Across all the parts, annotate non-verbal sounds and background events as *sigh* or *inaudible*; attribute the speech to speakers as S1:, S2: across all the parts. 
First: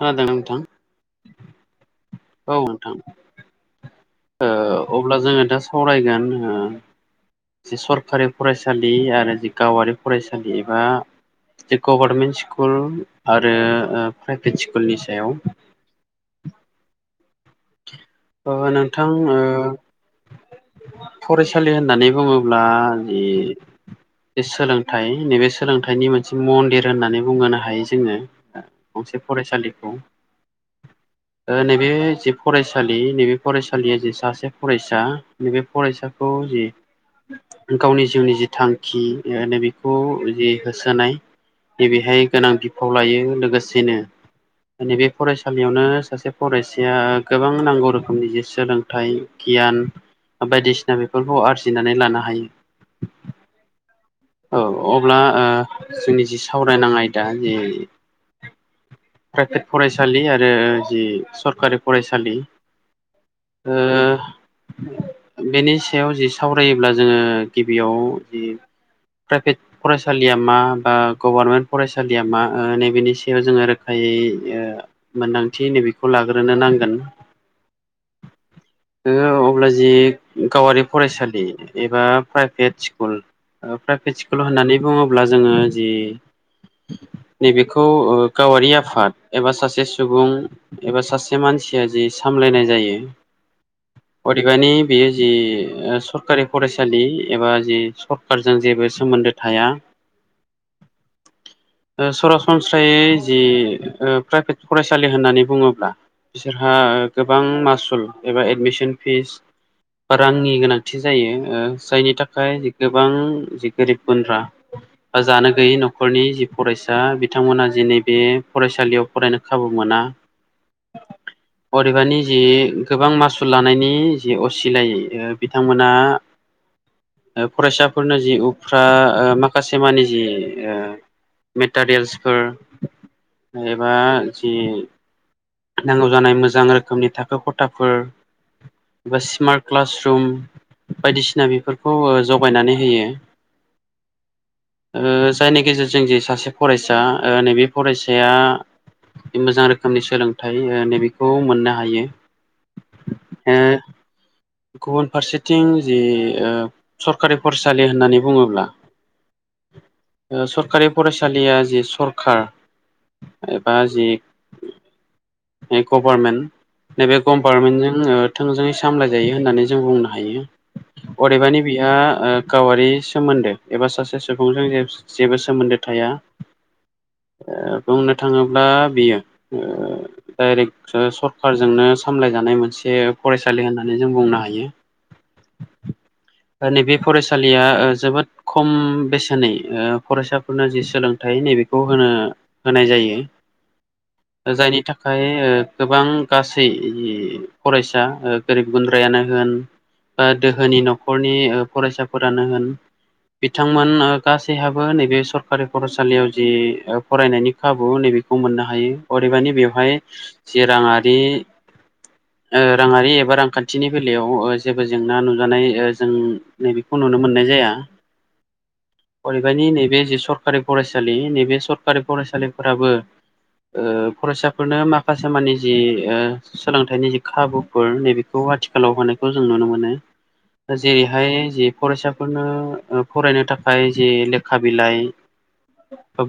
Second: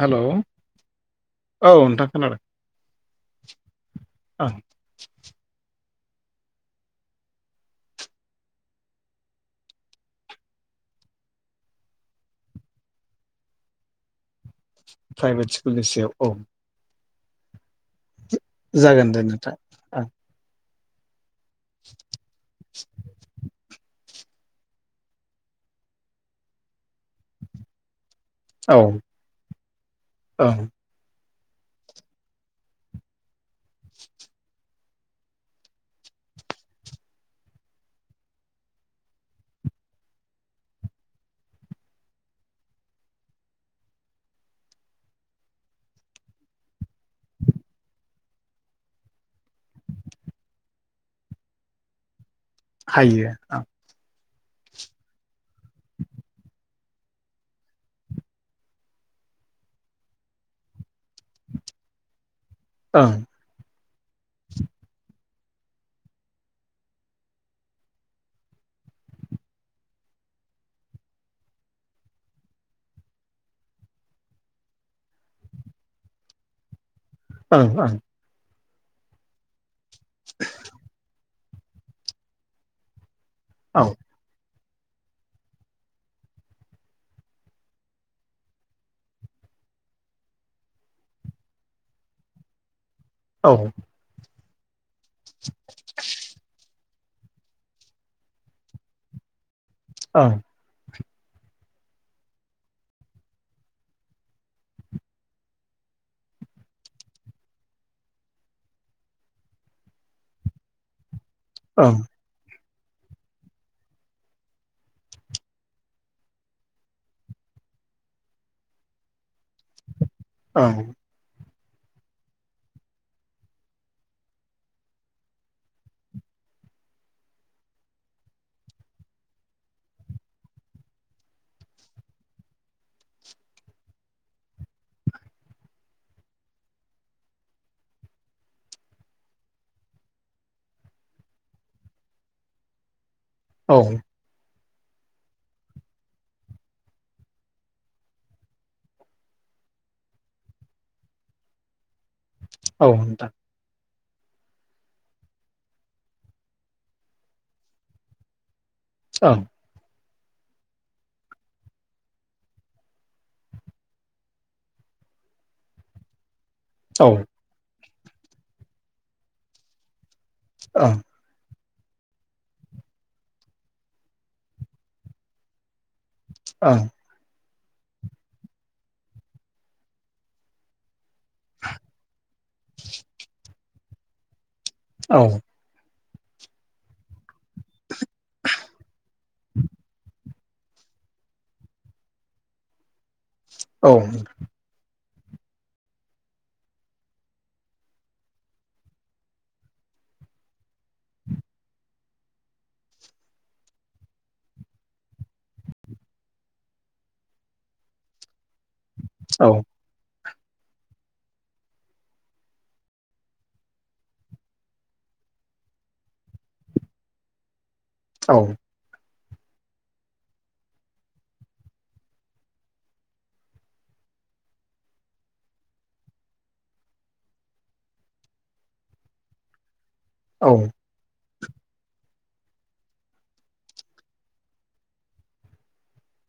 S1: Hello
S2: नोंथां
S1: औ नोंथां खोनाबाय
S2: औ नोंथां
S1: *inaudible*
S2: अब्ला जोङो दा सावरायगोन जोङो जि सरखारि फरायसालि आरो जि गावारि फरायसालि एबा गभारमेन्ट स्कुल आरो प्राइभेट स्कुलनि सायाव
S1: लोगोसेयाव औ
S2: ओ
S1: जागोन
S2: नोंथां
S1: दे
S2: ओ
S1: ओं
S2: फरायसालि होननानै बुङोब्ला जि सोलोंथाइ नैबे सोलोंथाइनि मोनसे मन्दिर होननानै बुंहोनो हायो जोङो
S1: औ
S2: गंसे फरायसालिखौ
S1: ओं
S2: नैबे जि फरायसालि नैबे फरायसालिया जि सासे फरायसा नैबे फरायसाखौ जि गावनि जिउनि जि थांखि बेखौ जि होसोनाय नैबेहाय गोनां बिफाव लायो लोगोसेनो नैबे फरायसालियावनो सासे फरायसाया गोबां नांगौ रोखोमनि जे सोलोंथाइ गियान बायदिसिना बेफोरखौ आरजिनानै लानो हायो
S1: हायो
S2: औ अब्ला ओ जोंनि जि सावरायनां आयदा जि प्राइभेट फरायसालि आरो जि सरकारि फरायसालि
S1: ओ।
S2: ओ बेनि सायाव जि सावरायोब्ला जोङो गिबियाव जि प्राइभेट फरायसालिया मा बा गभारनमेन्ट फरायसालिया मा नैबेनि सायाव जोङो रो ओ मोन्दांथि नैबेखौ लाग्रोनो नांगोन।
S1: ओ ओ।
S2: *unintelligible* अब्ला जि गावारि फरायसालि एबा प्राइभेट स्कुल प्राइभेट स्कुल होननानै बुङोब्ला जोङो जि नैबेखौ ओ गावारि आफाद एबा सासे सुबुं एबा सासे मानसिया जि सामलायनाय जायो
S1: औ
S2: अदेबानि बेयो जि सरकारि फराय सालि एबा जि सरखारजों जेबो सोमोन्दो थाया
S1: औ।
S2: सरासनस्रायै जि प्राइभेट फरायसालि होननानै बुङोब्ला बिसोरहा गोबां मासुल एबा एडमिसन फिस बा रांनि गोनां थि जायो
S1: औ ओं
S2: जायनि थाखाय गोबां जि गोरिब गुन्द्रा बा जानो गैयै न'खरनि जि फरायसा बिथांमोना जेै बे फरायसालियाव फरायनो खाबु मोना।
S1: औ।
S2: *inaudible* अदेबानि जि गोबां मासुल लानायनि जि असिलायै बिथांमोना ओ फरायसाफोरनो जि उफ्रा माखासे मानि जि ओ मेटारियेल्सफोर एबा जि नांगौ जानाय मोजां रोखोमनि थाखो खथाफोर एबा स्मार्ट क्लासरुम बायदिसिना बेफोरखौ जगायनानै होयो।
S1: औ।
S2: ओ जायनि गेजेरजों जे सासे फरायसा नैबे फरायसाया मोजां रोखोमनि सोलोंथाइ ओ नैबेखौ मोननो हायो।
S1: औ नोंथां।
S2: ओ गुबुन फारसेथिं जि सरखारि फरायसालि होननानै बुङोब्ला
S1: औ।
S2: ओ सरखारि फरायसालिया जि सरखार एबा जि गभार्नमेन्ट नै
S1: औ
S2: बे
S1: ओं
S2: गभार्नमेन्टजों थोंजोङै सामलाय जायो होननानै जों बुंनो हायो।
S1: औ।
S2: अदेबानि बिहा गावारि सोमोन्दो एबा सासे सुबुंजों जे जेबो सोमोन्दो थाया।
S1: ओ।
S2: ओ बुंनो थाङोब्ला बेयो ओ डाइरेक्ट सर खारजोंनो सामलाय जानाय मोनसे फरायसालि होननानै जों बुंनो हायो।
S1: औ।
S2: नैबे फरायसालिया जोबोद खम बेसेनै ओ फरायसा फोरनो जि सोलोंथाइ नैबेखौ होनो होनाय जायो।
S1: औ।
S2: जायनि था ओंखाय गोबां गासै फरायसा गोरिब गुन्द्रायानो होन बा दोहोनि न'खरनि फरायसाफोरानो होन बिथांमोन गासैहाबो नैबे सरकारि फरायसालियाव जि फरायनायनि खाबु नैबेखौ मोननो हायो
S1: औ
S2: अरेबानि बेवहाय जि राङारि ओ राङारि एबा रांखान्थिनि बेलायाव जेबो जेंना नुजानाय जों नैबेखौ नुनो मोननाय जाया।
S1: औ।
S2: अदेबानि नैबे जि सरखारि फरायसालि नैबे सरखारि फरायसालिफोराबो ओ फरायसाफोरनो माखासे मानि जि ओ सोलोंथाइनि जि खाबुफोर नैबेखौ आथिखालाव होनायखौ जों नुनो मोनो।
S1: औ।
S2: जेरैहाय ज फरायसाफोरनो फरायनो थाखाय जे लेखा बिलाइ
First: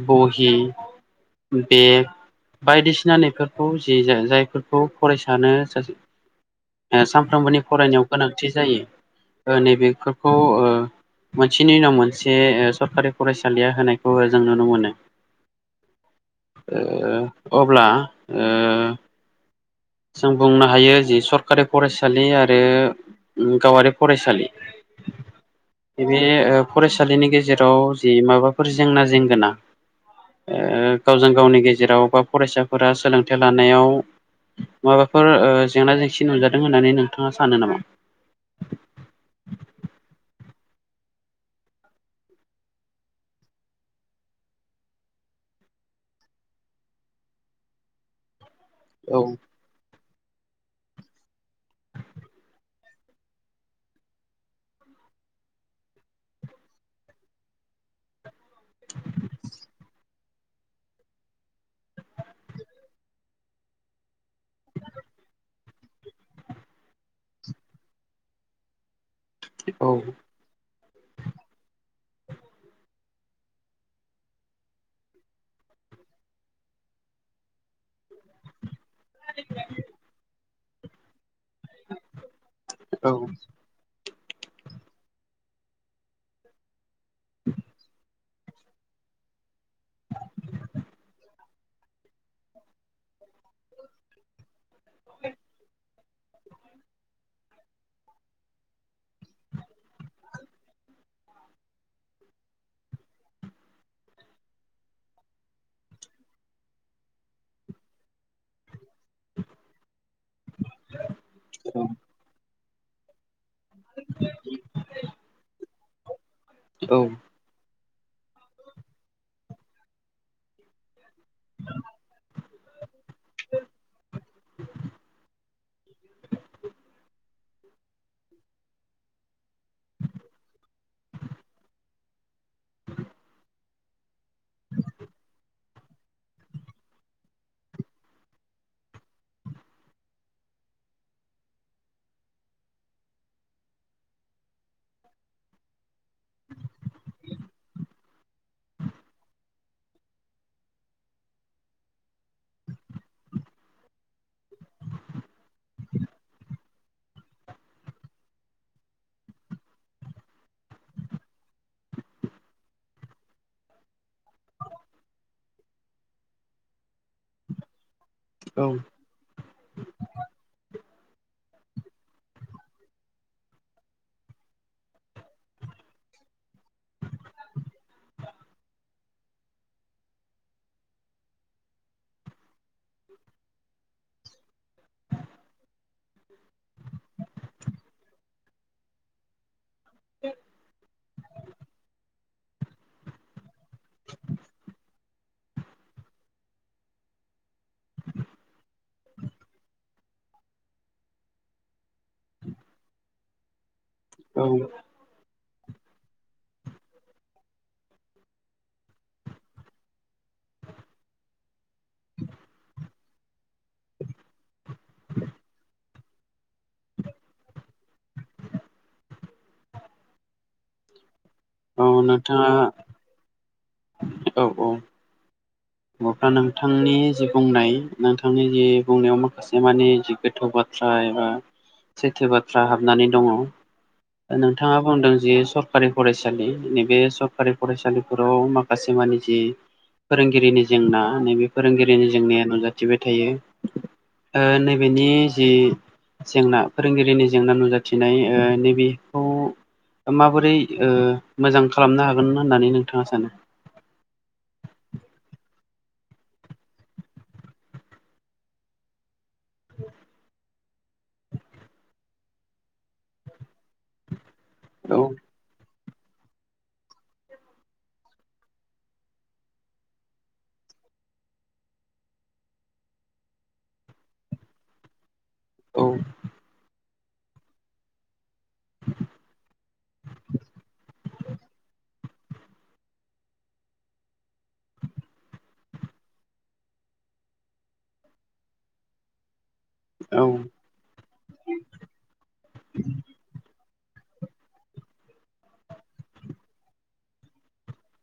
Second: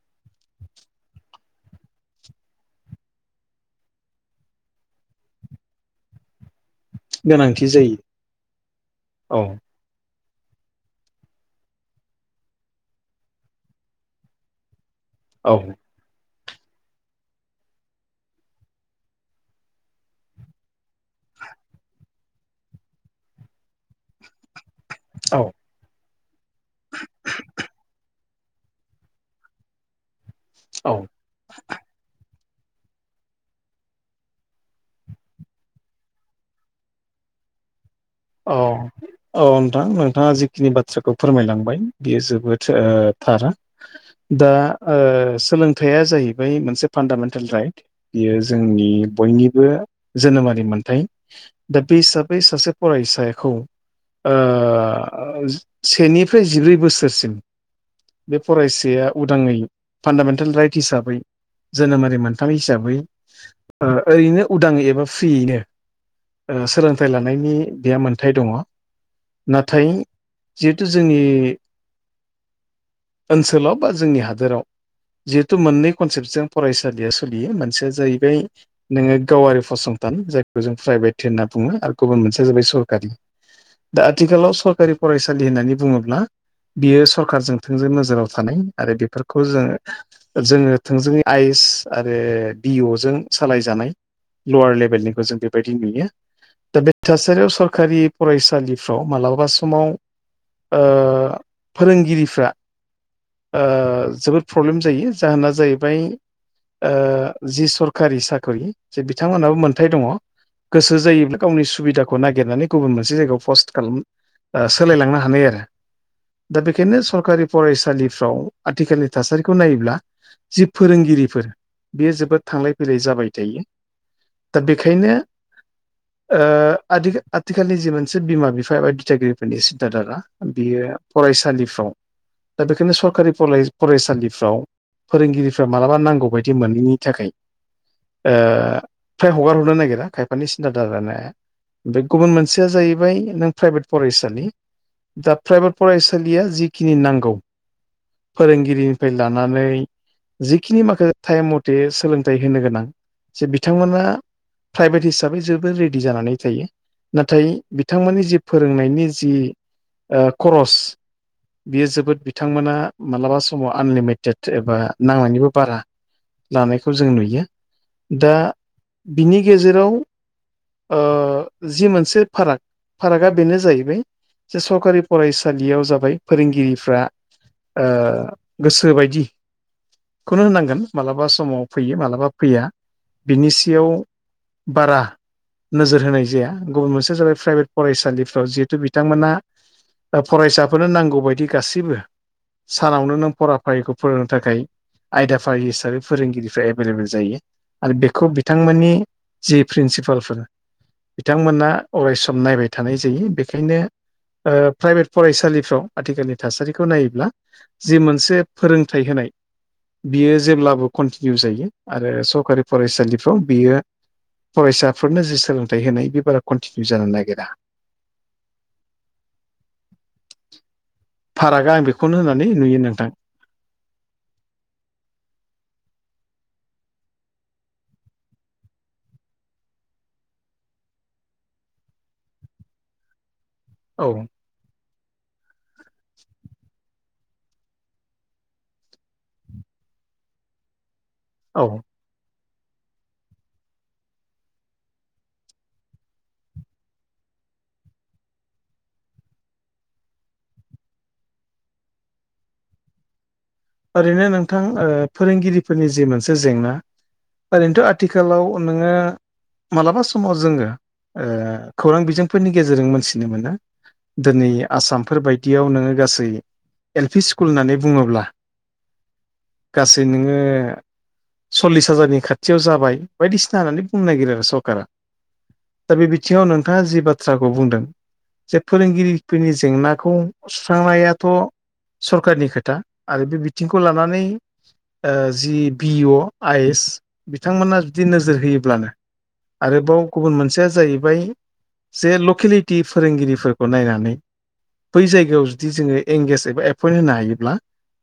S2: बहि बेग बायदिसि जानायफोरखौ जे जायफोरखौ फरायसानो सानफ्रोमबोनि
S1: गोनांथि जायो
S2: फरायनायाव गोनांथि
S1: औ
S2: जायो नैबेफोरखौ ओ मोनसेनि उनाव मोनसे सरकारि फरायसालिया होनायखौ जों नुनो मोनो।
S1: औ।
S2: अब्ला ओ जों बुंनो हायो जि सरखारि फरायसालि आरो गावारि फरायसालि
S1: औ।
S2: बे बे फरायसालिनि गेजेराव जि माबाफोर जेंना जेंगोना
S1: औ
S2: गावजों गावनि गेजेराव बा फरायसाफोरा सोलोंथाइ लानायाव माबाफोर जेंना जेंसि नुजादों होननानै नोंथाङा सानो नामा?
S1: अ। औ नोंथां नोंथाङा जिखिनि बाथ्राखौ फोरमायलांबाय बियो जोबोद थार। दा सोलोंथाइया जाहैबाय मोनसे फान्दामेन्टेल राइट। बियो जोंनि
S2: औ
S1: बयनिबो जोनोमारि मोन्थाय दा बे हिसाबै सासे फरायसाखौ ओ सेनिफ्राय जिब्रै बोसोरसिम बे फरायसाया उदाङै फान्दामेन्टेल राइट हिसाबै जोनोमारि मोनथाम हिसाबै ओरैनो उदाङै एबा फ्रियैनो सोलोंथाइ लानायनि बेहा मोनथाय दङ नाथाय
S2: औ
S1: जिहेथु जोंनि ओनसोलाव बा जोंनि हादोराव। जिहेथु मोननै कनसेप्टजों फरायसालिया सोलियो मोनसेया जाहैबाय नोङो गावारि फसंथान जायखौ जों प्राइभेट होनना बुङो आरो गुबुन मोनसे। जाबाय सरकारि
S2: औ
S1: दा आथिखालाव सरकारि फरायसालि होननानै बुङोब्ला बियो सरखारारजों थोंजो नोजोराव थानाय आरो बेफोरखौ जोंङो जोङो थोंजोङै आइस आरो बि अ जों सालायजानाय *inaudible* *inaudible* नायखौ जों बेबायदि नुयो दा बे थासारियाव सरखारि फरायसालिफ्राव मालाबा समाव। ओ फोरोंगिरिफ्रा जोबोद प्रब्लेम जायो जाहोना जाहैबाय ओ जि सरखारि साख्रि जे बिथांमोनहाबो मोन्थाय दङ। गोसो जायोब्ला गावनि सुबिदाखौ नागिरनानै गुबुन मोनसे जायगायाव फस्ट सोलायलांनो हानाय आरो दा बेखायनो
S2: औ
S1: सरकारि फरायसालिफ्राव आथिखालनि थासारिखौ नायोब्ला जि फोरोंगिरि बियो जोबोद थांलाय फैलाय जाबाय थायो दा बेखायनो ओ आदि आथिखालनि जि मोनसे बिमा बिफा एबा दिथागिरिफोरनि सिन्था दारा बियो फरायसालिफ्राव दा बेखायनो सरकारि फरायसालिफ्राव फोरोंगिरि मालाबा नांगौ बायदि मोनैनि थाखाय ओ फ्राय हगार हरनो नागिरा खायफानि सिन्था दारानाया बे ओमफ्राय गुबुन मोनसेया जाहैबाय नों प्राइभेट फरायसालि दा प्राइभेट फरायसालिया जिखिनि नांगौ। फोरोंगिरिनिफ्राय लानानै जिखिनि माखासे टाइम मथे सोलोंथाइ होनो गोनां जे बिथांमोना। प्राइभेट हिसाबै जोबबोोर रेडि जानानै जायो नाथाय बिथांमोननि जि फोरोंनायनि जि खरस बियो जोबोद बिथांमोना मालाबा समाव आनलिमिट एबा नांनायनिबो बारा लानायखौ जों नुयो दा
S2: औ
S1: बिनि गेजेराव ओ जि मोनसे फाराग फारागा बेनो जाहैबाय जे सरकारि फरायसालियाव जाबाय फोरोंगिरिफ्रा ओ गोसोबायदि खौनो होनांगोन मालाबा समाव फैयो मालाबा फैया बिनि सियाव बारा नोजोर होनाय जाया गुबुन मोनसे जाबाय प्राइभेट फरायसालिफ्राव जिहेतु बिथांमोना दा फरायसाफोरनो नांगौबायदि गासैबो सानावनो नों फराफारिखौ फोरोंनो थाखाय आयदाफारि हिसाबै फोरोंगिरिफ्रा एभेलेबेल जायो आरो बेखौ बिथांमोननि जि प्रिन्सिपालफोर बिथांमोना अरायसम नायबाय थानाय जायो बेखायनो
S2: औ
S1: प्राइभेट फरायसालिफ्राव आथिखालनि थासारिखौ नायोब्ला जि मोनसे फोरोंथाइ होनाय बियो जेब्लाबो कन्टिनिउ जायो आरो सरकारि फरायसालिफ्राव बियो फरायसाफोरनो जि सोलोंथाइ होनाय बे बारा कन्टिनिउ जानो नागिरा फारागा आं
S2: औ
S1: बेखौनो
S2: नोंथाङा
S1: होननानै नुयो नोंथां
S2: औ औ। अब्ला नोंथांनि जि बुंनाय नोंथांनि जि बुंनायाव माखासे मानि जि गोथौ बाथ्रा बाथ्रा एबा सैथो बाथ्रा हाबनानै दङ
S1: औ
S2: नोंथाङा बुंदों जि सरखारि फरायसालि नैबे सरखारि फरायसालिफोराव माखासे माने जि फोरोंगिरिनि जेंना नैबे
S1: औ
S2: फोरोंगिरिनि जेंनाया नुजाथिबाय थायो। ओ नैबेनि जि जेंना फोरोंगिरिनि नुजाथिनाय ओ नैबेखौ माबोरै मोजां खालामनो हागोन होननानै नोंथाङा सानो?
S1: ओरैनो नोंथां फोरोंगिरिफोरनि जि मोनसे जेंना ओरैनोथ' आथिखालाव नोङो मालाबा समाव जोङो खौरां बिजोंफोरनि गेजेरजों मोनथिनो मोनो दिनै
S2: औ
S1: आसामफोर बायदियाव नोङो गासै एल पि स्कुल होननानै बुङोब्ला गासै नोङो सल्लिस हाजारनि खाथियाव जाबाय बायदिसिना होननानै बुंनो नागिरो आरो सरकारा दा बे
S2: औ
S1: बिथिङाव नोंथाङा जि बाथ्राखौ बुंदों जे फोरोंगिरिफोरनि जेंनाखौ सुस्रांनायाथ' सरखारनि खोथा आरो बे बिथिंखौ लानानै जि बि अ आइ एस बिथांमोना जुदि नोजोर होयोब्लानो आरोबाव गुबुन मोनसेया जाहैबाय जे लकेलिटि फोरोंगिरिफोरखौ नायनानै बै जायगायाव जुदि जोङो एंगेज एबा एपइन्ट होनो हायोब्ला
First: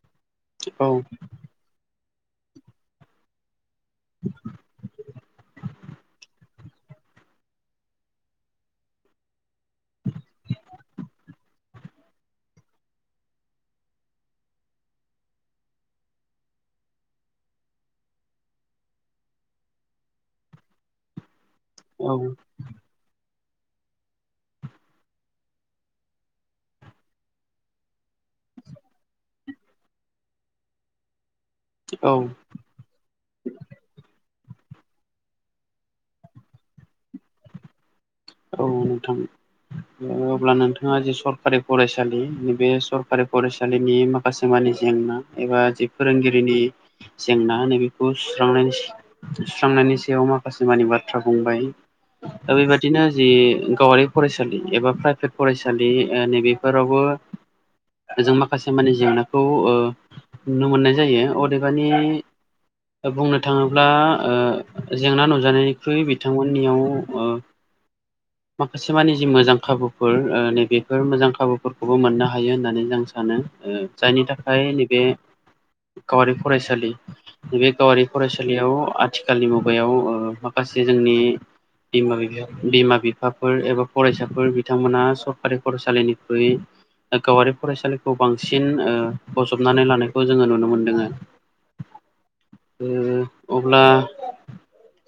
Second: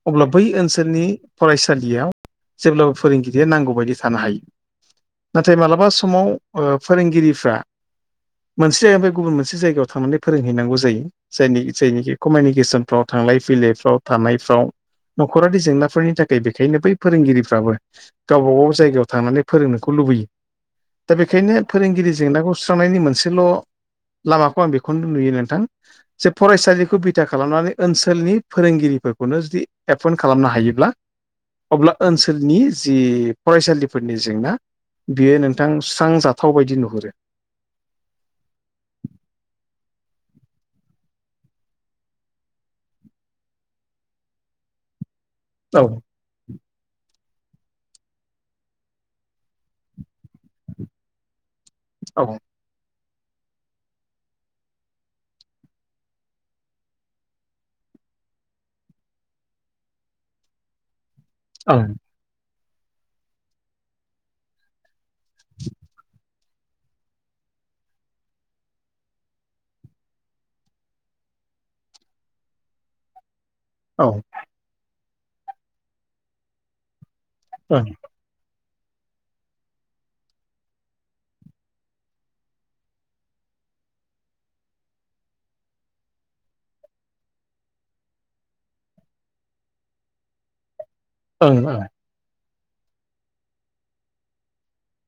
S1: अब्ला बै
S2: औ
S1: ओनसोलनि फरायसालियाव जेब्लाबो फोरोंगिरिया नांगौ बयदि थानो हायो नाथाय मालाबा समाव ओ फोरोंगिरिफ्रा मोनसे जायगानिफ्राय गुबुन मोनसे जायगायाव थांनानै फोरोंहैनांगौ जायो। जायनि जायनिखि कमिनिकेसनफ्राव थांलाय फैलायफ्राव थानाय फ्राव न'खरारि जेंनाफोरनि थाखाय बेखायनो बै फोरोंगिरिफ्राबो गावबा गाव जायगायाव थांनानै फोरोंनोखौ लुबैयो दा बेखायनो फोरोंगिरि
S2: औ
S1: जेंनाखौ सुस्रांनायनि मोनसेल' लामाखौ आं बेखौनो नुयो नोंथां। जे फरायसालिखौ बिथा खालामनानै ओनसोलनि फोरोंगिरिफोर खौनो जुदि एपइनद खालामनो हायोब्ला अब्ला ओनसोलनि जि फरायसालिफोरनि जेंना बियो नोंथां सुस्रांजाथाव बायदि नुहुरो
S2: औ नोंथां। अब्ला नोंथाङा जे सरखारि फरायसालि बे सरखारि फरायसालिनि मा खासेमानि जेंना एबा
S1: औ
S2: जि फोरोंगिरिनि जेंना *unintelligible* बेखौ सुस्रांनायनि सुस्रांनायनि सायाव माखासे मानि बाथ्रा बुंबाय।
S1: औ ओं
S2: दा बेबा दिनो जि गावारि फरायसालि एबा प्राइभेट फरायसालि ओ नैबेफोरावबो जों माखासे माने जेंनाखौ ओ नुनो मोननाय जायो। अदेबानि बुंनो थाङोब्ला ओ जेंना नुजानायनिख्रुइ -' बिथांमोननियाव आ माखासे मानि जि मोजां खाबुफोर नैबेफोर मोजां खाबुफोरखौबो मोननो हायो होननानै जों सानो।
S1: औ ओं
S2: जायनि थाखाय नैबे गावारि फरायसालि नैबे गावारि फरायसालियाव आथिखालनि मुगायाव माखासे जोंनि बिमा बिफाया बिमा बिफाफोर एबा फरायसाफोर बिथांमोना सरकारि फरायसालिनिख्रुइ गावारि फरायसालिखौ बांसिन ओ बजबनानै लानायखौ जोङो नुनो मोनदों।
S1: ओं ओं।
S2: उम अब्ला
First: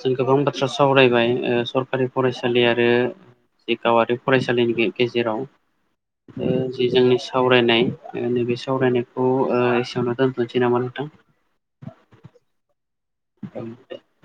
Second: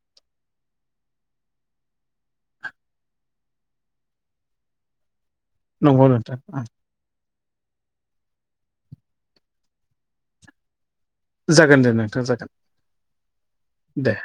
S2: जों गोबां बाथ्रा सावरायबाय ओ सरकारि फरायसालि आरो बे गावारि फरायसालिनि गेजेराव।
S1: नंगौ नोंथां ओं
S2: जि जोंनि सावरायनाय नैबे सावरायनायखौ ओ एसेयावनो दोनथ'नोसै नामा नोंथां?
S1: जागोन दे नोंथां जागोन।
S2: औ
S1: दे।